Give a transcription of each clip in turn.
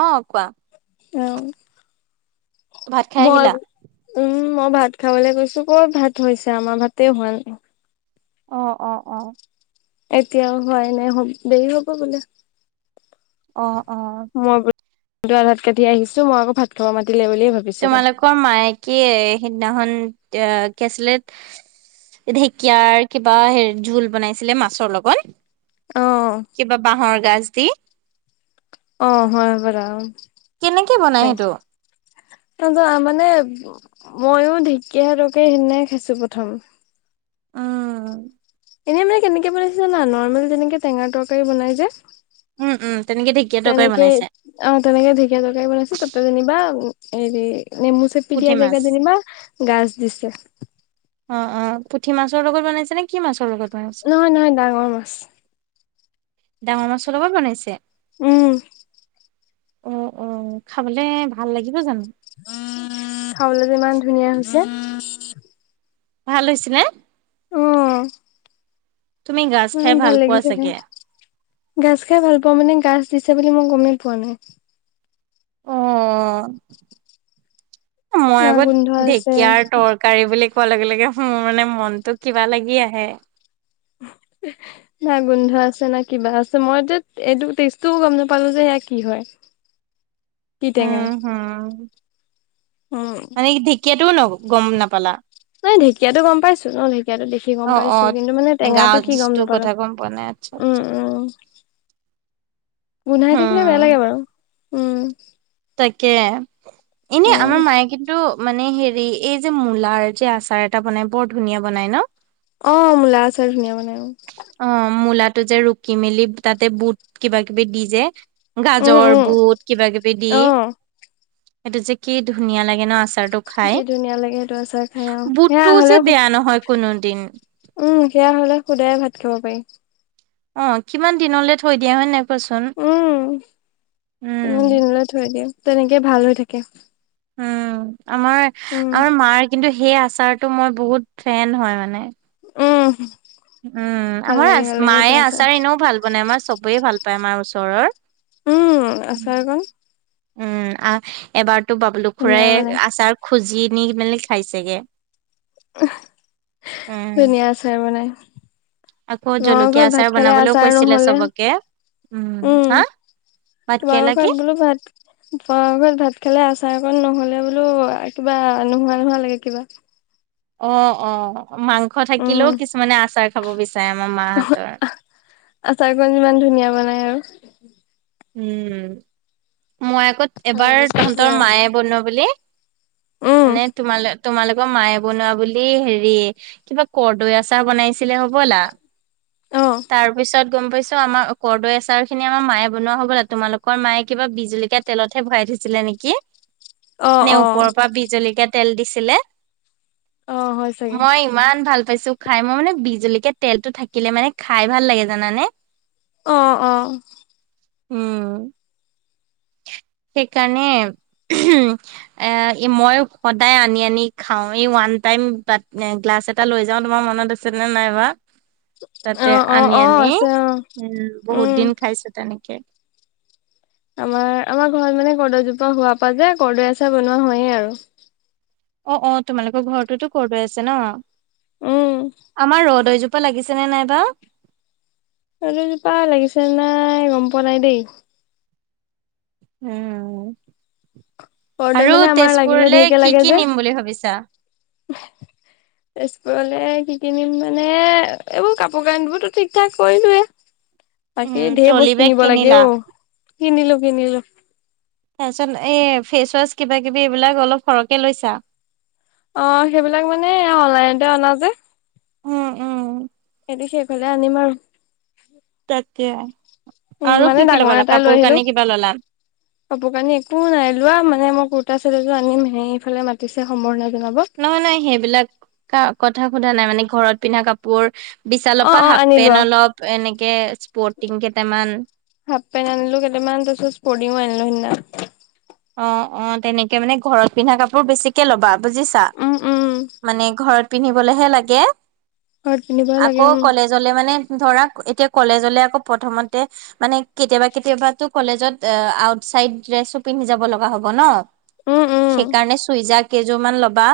অ' কোৱা। আহ ভাত খাই মই আহিলা? উম, মই ভাত খাবলৈ গৈছো ক'ত ভাত হৈছে আমাৰ ভাতেই হোৱা নাই। অ', অ', অ', এতিয়াও হোৱাই নাই হব দেৰি হ'ব বোলে। অ', অ', মই [unintelligible] আধাত কাটি আহিছোঁ মই আকৌ ভাত খাব মাতিলে বুলিয়ে ভাবো তোমালোকৰ মায়ে কি সেইদিনাখন কেচলেট এ ঢেকীয়াৰ কিবা হে জোল বনাইছিলে মাছৰ লগত অ কিবা বাঁহৰ গাজ দি। অ, হয় হবৰা হয়। কেনেকে বনাই সেইটো? [unintelligible] আহ মানে মইও ঢেকীয়া হেঁতুকে সেইদিনাই খাইছো প্ৰথম। উম, এনেই মানে কেনেকে বনাইছে জানা নৰ্মেল যেনেকে টেঙা তৰকাৰী বনাই যে। উম তেনেকে ঢেকীয়া তৰকাৰী তেনেকে বনাইছে অ, তেনেকে ঢেকীয়া তৰকাৰী বনাইছোঁ তাতে যেনিবা হেৰি নেমু চেপি পুঠি মাছ। পিকিয়াজেগে যেনিবা গাজ দিছে। অ', অ', পুঠি মাছৰ লগত বনাইছে নে কি মাছৰ লগত বনাইছে? নহয়- নহয় ডাঙৰ মাছ। ডাঙৰ মাছৰ লগত বনাইছে? উম, উম- উম খাবলে ভাল লাগিব জানো? খাবলে যে ইমান ধুনীয়া হৈছে। ভাল হৈছে নে? উম, তুমি গাজ খাই ইমান ভাল পোৱা লাগিছে চাগে? খাই গাজ খাই ভাল পাওঁ মানে গাজ দিছে বুলি মই গমেই পোৱা নাই। অ, মই না আগত গোন্ধ আছে ঢেকীয়াৰ তৰকা তৰকাৰী বুলি কোৱাৰ লগে- লগে মোৰ মানে মনটো কিবা লাগি আহে। [unintelligible] না গোন্ধ আছে না কিবা আছে মইটোত এইটো টেষ্টটোও গম নাপালোঁ যে এইয়া কি হয়? কি টেঙা? উম হুম উম, কেতুওঁ ন' গম নাপালা? [unintelligible] ঢেকীয়াতো গম পাইছোঁ ন'ঢেকীয়াতো দেখি গম অ পাইছোঁ কিন্তু মানে টেঙাটো কি গম নাপালো। বনাই আচে। উম-উম। গোন্ধাই থাকিলে বেয়া হম লাগে বাৰু উম, তাকে এনে উম আমাৰ মায়ে কিন্তু মানে হেৰি এই যে মূলাৰ যে আচাৰ এটা বনাই বৰ ধুনীয়া বনাই ন'? অ, মূলা আচাৰ ধুনীয়া বনাই। অ, মূলাটো যে ৰুকি মেলি তাতে বুট কিবা- কিবি দি যে। উম গাজৰ উম বুট কিবা কিবি দি অ সেইটো যে কি ধুনীয়া লাগে ন' আচা তাৰটো খাই কি ধুনীয়া লাগে সেইটো আচাৰ খাই অ সেয়া বুটটো যে হ'লেও বেয়া নহয় কোনোদিন। উম, সেয়া হলে সুদায়ে ভাত খাব পাৰি। অ, কিমান দিনলে থৈ দিয়ে হয় নে নাই? কোৱাচোন উম, উম ইমান দিনলৈ থৈ দিয়ে তেনেকে ভাল হৈ থাকে। উম, আমাৰ উম -আমাৰ মাৰ কিন্তু সেই আচাৰতটো মই বহুত ফ্ৰেন হয় মানে। উম, উম, ভাল আমাৰ লাগে ভাল লাগে এইটো মায়ে আচাৰ এনেও ভাল বনাই আমাৰ চবেই ভাল পায় আমাৰ ওচৰৰ। উম আচাৰ কন উম -উম এবাৰতো বাবলু ধুনীয়া বনাই খুৰাই আচাৰ খুজি নি মেলি খাইছেগে। [unintelligible] উম ধুনীয়া আচাৰ বনাই। আকৌ ময় জলকীয়া ঘৰত আচাৰ ভাত খালে বনাবলৈও আচাৰ কৈছিলে নহ'লে চবকে উম, ভাত কেৰেলা তোমালোকৰ কি ঘৰত বোলো ভাত তোমালোকৰ ঘৰত ভাত খালে আচাৰ অকণ নহ'লে বোলো কিবা নোহোৱা- নোহোৱা লাগে কিবা অ', অ', মাংস উম থাকিলেও কিছুমানে আচাৰ খাব বিচাৰে আমাৰ মাহঁতৰ। আচাৰ কণ যে ইমান ধুনীয়া বনাই আৰু। উম, মই আকৌ খাব এবাৰ বিচাৰিবই তহঁতৰ আৰু মায়ে বনোৱা বুলি উম নে তোমাল -তোমালোকৰ মায়ে বনোৱা বুলি হেৰি কিবা কৰ্দৈ আচাৰ বনাইছিলে হ'বলা। অ তাৰ পিছত গম পাইছোঁ আমাৰ কৰ্দৈ আচাৰ সেইখিনি আমাৰ মায়ে বনোৱা হ'বলা তোমালোকৰ মায়ে কিবা বিজলকীয়া তেলতহে ভৰাই থৈছিলে নেকি? অ নে অ ওপৰৰ পৰা বিজলকীয়া তেল দিছিলে? অ হয় চাগে মই ইমান ভাল পাইছোঁ খাই মই মানে বিজলকীয়া তেলটো থাকিলে মানে খায় ভাল লাগে জানানে? অ', অ', উম, সেইকাৰণে [unintelligible] এ মই সদায় আনি -আনি খাওঁ এই ওৱান টাইম বা গ্লাছ এ এটা লৈ যাওঁ তোমাৰ মনত আছে নে নাই বা? [inaudible] অ তাতে অ আনি অ -আনি আছে অ উম, বহুত উম দিন খাইছোঁ তেনেকে। আমাৰ -আমাৰ ঘৰত মানে কৰ্দৈজোপা হোৱাৰ পা যে কৰ্দৈ আচাৰ বনোৱা হয়য়ে আৰু। অ', অ', তোমালোকৰ ঘৰটোতো কৰ্দৈ আছে না উম আমাৰ ৰদৈ জোপ পা লাগিছে নে নাই বা? ৰদৈজোপা লাগিছে নে নাই গম পোৱা নাই দেই। উম, কৰ্দৈ আৰু মানে আমাৰ লাগিলে তেজপুৰলে ঢেৰকে কি লাগে -কি যে নিম বুলি ভাবিছা? [unintelligible] তেজপুৰলে কি- কি নিম মানে এইবোৰ কাপোৰ কানিবোৰতো ঠিক ঠাক কৰিলোয়ে। উম বাকী ঢেৰ ট্ৰলি বস্তু বেগ নিব লাগে কিনিলা অ, কিনিলোঁ- কিনিলোঁ তাৰছত এই ফেচ ৱাচ কিবা- কিবি এইবিলাক অলপ সৰহকে লৈছা? অ, সেইবিলাক মানে অনলাইনতে অনা যে। হম, উম, সেইটো সেইফালে আনিম আৰু। তাকে উম আৰু মানে কি -কি ডাঙৰ লগালা এটাই লৈ কাপোৰ- আহিলো কানি কি'বা ল'লা? [inaudible] কাপোৰ কানি একো নাই লোৱা মানে মই কুৰ্তা ছেট এযোৰ আনিম হে এইফালে মাতিছেসম্বৰ্ধনা জনাব। নহয় নাই সেইবিলাক কথা সোধা নাই মানে ঘৰত পিন্ধা কাপোৰ অ বিশালৰ পা অ হাফ আনিলো পেণ্ট আৰু অলপ এনেকে স্পৰ্টিং কেইটামান হাফ পেন আনিলো কেইটামান তাইচতো স্পটিংও আনিলো সেইদিনা। অ', অ ', তেনেকে মানে ঘৰত পিন্ধা কাপোৰ বেছিক কে ল'বা বুজিছা উম উম মানে ঘৰত পিন্ধিবলেহে লাগে। ঘৰত পিন্ধিবই লাগে আকৌ উম কলেজলে মানে ধৰা এতিয়া কলেজলে আকৌ প্ৰথমতে মানে কেতিয়াবা- কেতিয়াবা কলেজত আউটচাইড ড্ৰেছো পিন্ধি যাব লগা হব উম উম ন'সেইকাৰণে চুইজাৰ কেইযোৰ মান ল'বা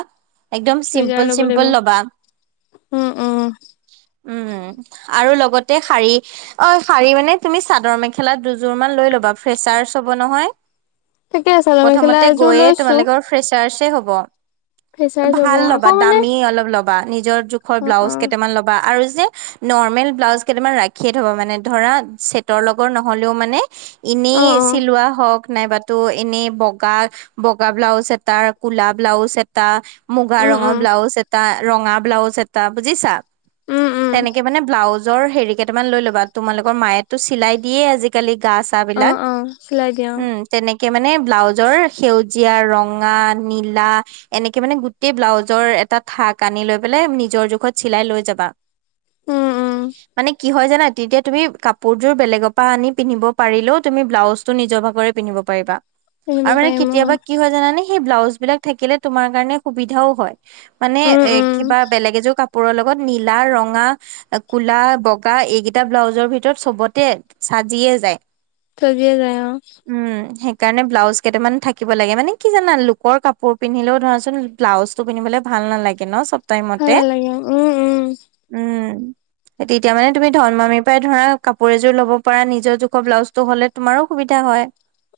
একদম চুইজাৰ চিম্পল- ল'ব লাগিব চিম্পল ল'বা উম উম উম, আৰু লগতে শাৰী অই, শাৰী মানে তুমি চাদৰ -মেখেলা দুযোৰ মান লৈ ল'বা ফ্ৰেচাৰচ হ'ব নহয়। তাকে চাদৰ মেখেলা প্ৰথমতে এযোৰ গৈয়ে লৈছো তোমালোকৰ ফ্ৰেচাৰ্চচে হ'ব। ফেচাৰ্চ হ'ব ভাল ল'বা আকৌ মানে দামী অলপ ল'বা নিজৰ জোখৰ অ অ ব্লাউজ কেইটামান ল'বা আৰু যে নৰ্মেল ব্লাউজ কেইটামান ৰাখিয়ে থ'বা মানে ধৰা ছেটৰ লগৰ নহ'লেও মানে অ এনেই অ চিলোৱা হওঁক নাইবা ত' এনেই বগা -বগা ব্লাউজ এটা, কোলা ব্লাউজ এটা মুগা উম ৰঙৰ উম ব্লাউজ এটা ৰঙা ব্লাউজ এটা বুজিছা উম উম তেনেকে মানে ব্লাউজৰ হেৰি কেইটামান লৈ ল'বা তোমালোকৰ মায়োতো চিলাই দিয়ে আজি কালি গা চা অ বিলাক অ চিলাই দিয়া অ উম তেনেকে মানে ব্লাউজৰ সেউজীয়া ৰঙা নীলা এনেকে মানে গোটেই ব্লাউজৰ এটা থাক আনি লৈ পেলাই নিজৰ জোখত চিলাই লৈ যাবা উম উম মানে কি হয় জানা তেতিয়া তুমি কা পোৰযোৰ বেলেগৰ পৰা আনি পিন্ধিব পাৰিলেও তুমি ব্লাউজটো নিজৰ ভাগৰে পিন্ধিব পাৰিবা পিন্ধিব আৰু এনে পাৰিম অ কেতিয়াবা কি হয় জানানে সেই ব্লাউজ বিলাক থাকিলে তোমাৰ কাৰণে সুবিধাও হয় মানে উম এ উম কিবা বেলেগ এযোৰ কাপোৰৰ লগত নীলা ৰঙা কোলা বগা এইকেইটা ব্লাউজৰ ভিতৰত চবতে চাজিয়ে যায় চাজিয়ে যাই অ উম সেইকাৰণে ব্লাউজ কেইটামান থাকিব লাগে মানে কি জানা লোকৰ কাপোৰ পিন্ধিলেও ধৰাচোন ব্লাউজটো পিন্ধিবলে ভাল নালাগে ন চব ভাল টাইমতে নালাগে উম উম উম তেতিয়া মানে তুমি ধন মামিৰ পৰাই ধৰা কাপোৰ এযোৰ লব পৰা নিজৰ জোখৰ ব্লাউজটো হলে তোমাৰো সুবিধা হয়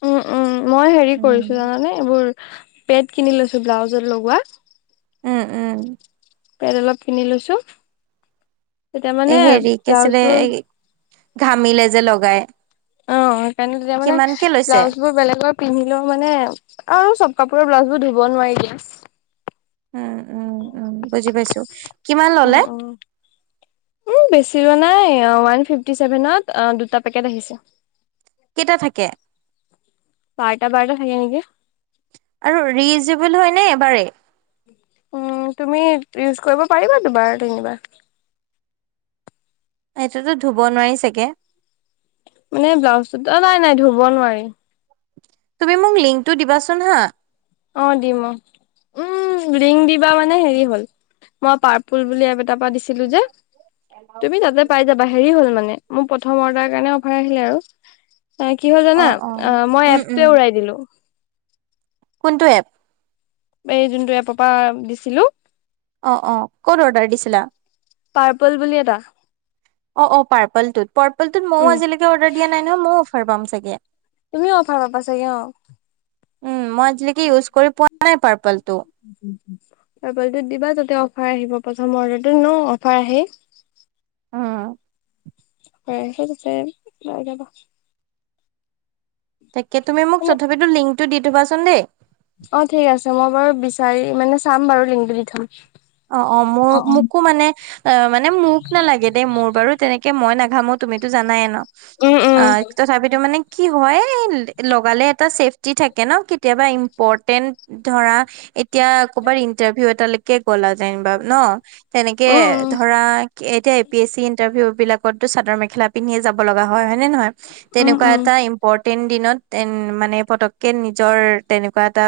উম উম মই হেৰি কৰিছো উম, জানানে এইবোৰ পেড কিনি লৈছো ব্লাউজত লগোৱা উম উম পেড অলপ কিনি লৈছো তেতিয়া মানে এই হেৰি কি ব্লাউজ আছিলে বোৰ এই ঘামিলে যে লগাই অ সেইকাৰণে তেতিয়া মানে কিমানকে লৈছে ব্লাউজ বোৰ বেলেগৰ পিন্ধিলোও মানে আৰু চব কাপোৰৰ ব্লাউজ বোৰ ধুব নোৱাৰি দিয়া উম উম উম বুজি পাইছো কিমান ললে উ বেছি লোৱা নাই ওৱান ফিফটি চেভেনত আ দুটা পেকেট আহিছে। কেইটা থাকে। বাৰটা বাৰটা থাকে নেকি আৰু ৰিউজেবল হয়নে এবাৰেই উ তুমি ইউজ কৰিব পাৰিবা দুবাৰ তিনিবাৰ সেইটোতো ধুব নোৱাৰি চাগে মানে ব্লাউজ টোত অ নাই নাই ধুব নোৱাৰি তুমি মোক লিংকটো দিবাচোন হা অ দিম অ, উম লিং দিবা মানে হেৰি হ'ল মই পাৰ্পুল বুলি এবটাৰ পৰা দিছি ছিলো যে তুমি তাতে পাই যাবা হেৰি হ'ল মানে, মোৰ প্ৰথম অৰ্ডাৰ কাৰণে অফাৰ আহিলে আৰু অ কি হ'ল জানা অ মই উম উম এপটোৱে উৰাই দিলো। কোনটো এপ, এই যোনটো এপপা দিছিলো। অ অ ক'ত অৰ্ডাৰ দিছিলা? পাৰ্পল বুলি এটা। অ অ পাৰপল টোত পাৰপলটোত মইয়ো উম আজি লৈকে অৰ্ডাৰ দিয়া নাই নহয়। মইয়ো অফাৰ পাম চাগে। তুমিও অফাৰ পাবা চাগে অ। উম মই আজিলৈকে ইউজ কৰি পোৱা নাই পাৰ্পলটো পাৰপলটোত দিবা তাতে অফাৰ আহিব প্ৰথম অৰ্ডাৰটোত এনেও অফাৰ আহেই। উ [unintelligible] তাকে তুমি মোক মানে তথাপিতো লিংকটো দি থবাচোন দেই। অ ঠিক আছে মই বাৰু বিচাৰি মানে চাম বাৰু লিংকটো দি থম। অ অ মোৰ মোকো মানে অ মানে মোক নালাগে দেই মোৰ বাৰু তেনেকে মই নাঘামো তুমিতো জানাই ন। উম অ উম তথাপিতো মানে কি হয় লগালে এটা চেফটি থাকে ন কেতিয়াবা ইম্পৰ্টেন্ট ধৰা এতিয়া কৰবাৰ ইন্টাৰভিউ এটালৈকে গলা যায় ন তেনেকে উম উম ধৰা এতিয়া এ পি এছি ইন্টাৰভিউ বিলাক টো চাদৰ মেখেলা পিন্ধে যাব লগা হয় নে নহয় উম তেনেকোৱা উম এটা ম্পৰ্টেণ্ট দিনত এণ্ড মানে পতককে নিজৰ তেনেকোৱা এটা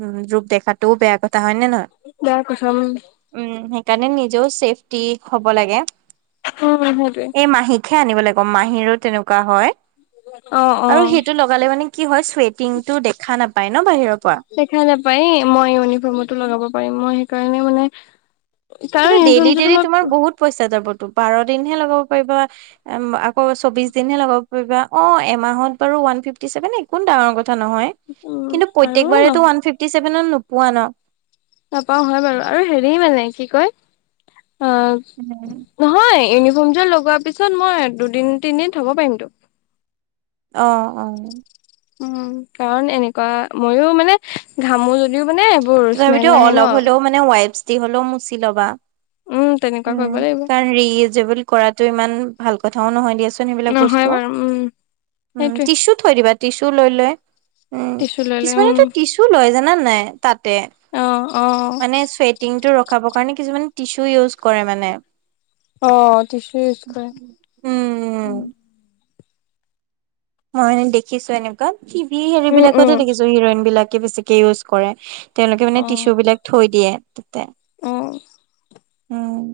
উম ৰোগ দেখাটোও বেয়া কথা হয় নে নহয়। মা কচম উম সেইকাৰণে নিজেও ছেফটি হব লাগে উম সেইটোৱে এ মাহী কহে আনিবলে কম মাহীৰো তেনেকোৱা হয় অ আৰু অ সেইটো লগালে মানে কি হয় টিংটো দেখা নাপায় ন বাহিৰৰ পৰা। দেখা নাপায়ে মই ইউনিফৰ্মতো লগাব পাৰিম মই সেইকাৰণে মানে কিন্তু কাৰণ ডেইলি যোনটো ডেইলি তোমাৰ তোমাক বহুত পইচা যাবতো বাৰ দিনহে লগাব পাৰিবা। আকৌ চৌবিশ দিন হে লগাব পাৰিবা অ এমাহত বাৰু ওৱান ফিফটি ছেভেন একো ডাঙৰ কথা নহয়। উম কিন্তু আৰু ন প্ৰত্যেকবাৰেতো ওৱান ফিফটি ছেভেনত নোপোৱা ন নাপাওঁ হয় বাৰু আৰু হেৰি মানে কি কয় অ উম নহয় ইউনিফৰ্ম যোৰ লগোৱাৰ পিছত মই দুদিন তিনদিন থব পাৰিমতো। অ অ, উম কাৰণ এনেকোৱা মইয়ো মানে ঘামোলে ও মানে এইবোৰ তথাপিতো স্মেল নাহে অলপ ন। হ'লেও মানে ওৱাইপছ দি হলো মছি লবা উম তেনেকুৱা উম কৰিব লাগিব কাৰণ ৰিইজেবোল কৰাটো ইমান ভাল কথাও নহয় দিয়াচোন সেইবিলাক নহয় বস্তু বাৰু উম উম সেইটোৱে টিচু থৈ দিবা টিচু লৈ লয় উম টিচু লৈ লৈ উম কিছুমানেতো টিচু টো লয় জানা নাই তাতে অ অ মানে চোৱেত টিঙতো ৰখাবৰ কাৰণে কিছুমানে টিচু ইউজ কৰে মানে। অ টিচু ইউজ কৰে। উম উম মই মানে দেখিছো এনেকোৱা টিভি হেৰি উম উম বিলাকতে দেখিছো হিৰইন বিলাকে বেছিকে ইউজ কৰে। তেওঁলোকে মানে অ টিচুবিলাক থৈ দিয়ে তাতে। অ উম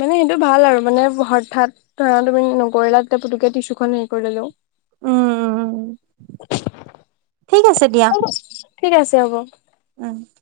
মানে সেইটো ভাল আৰু মানে হঠাৎ ধৰা তুমি নকৰিলা তেতিয়া পুটুকে টিছুখন হেৰি কৰি ললো উম, উম, ঠিক আছে দিয়া হ ঠিক আছে হ'ব। উম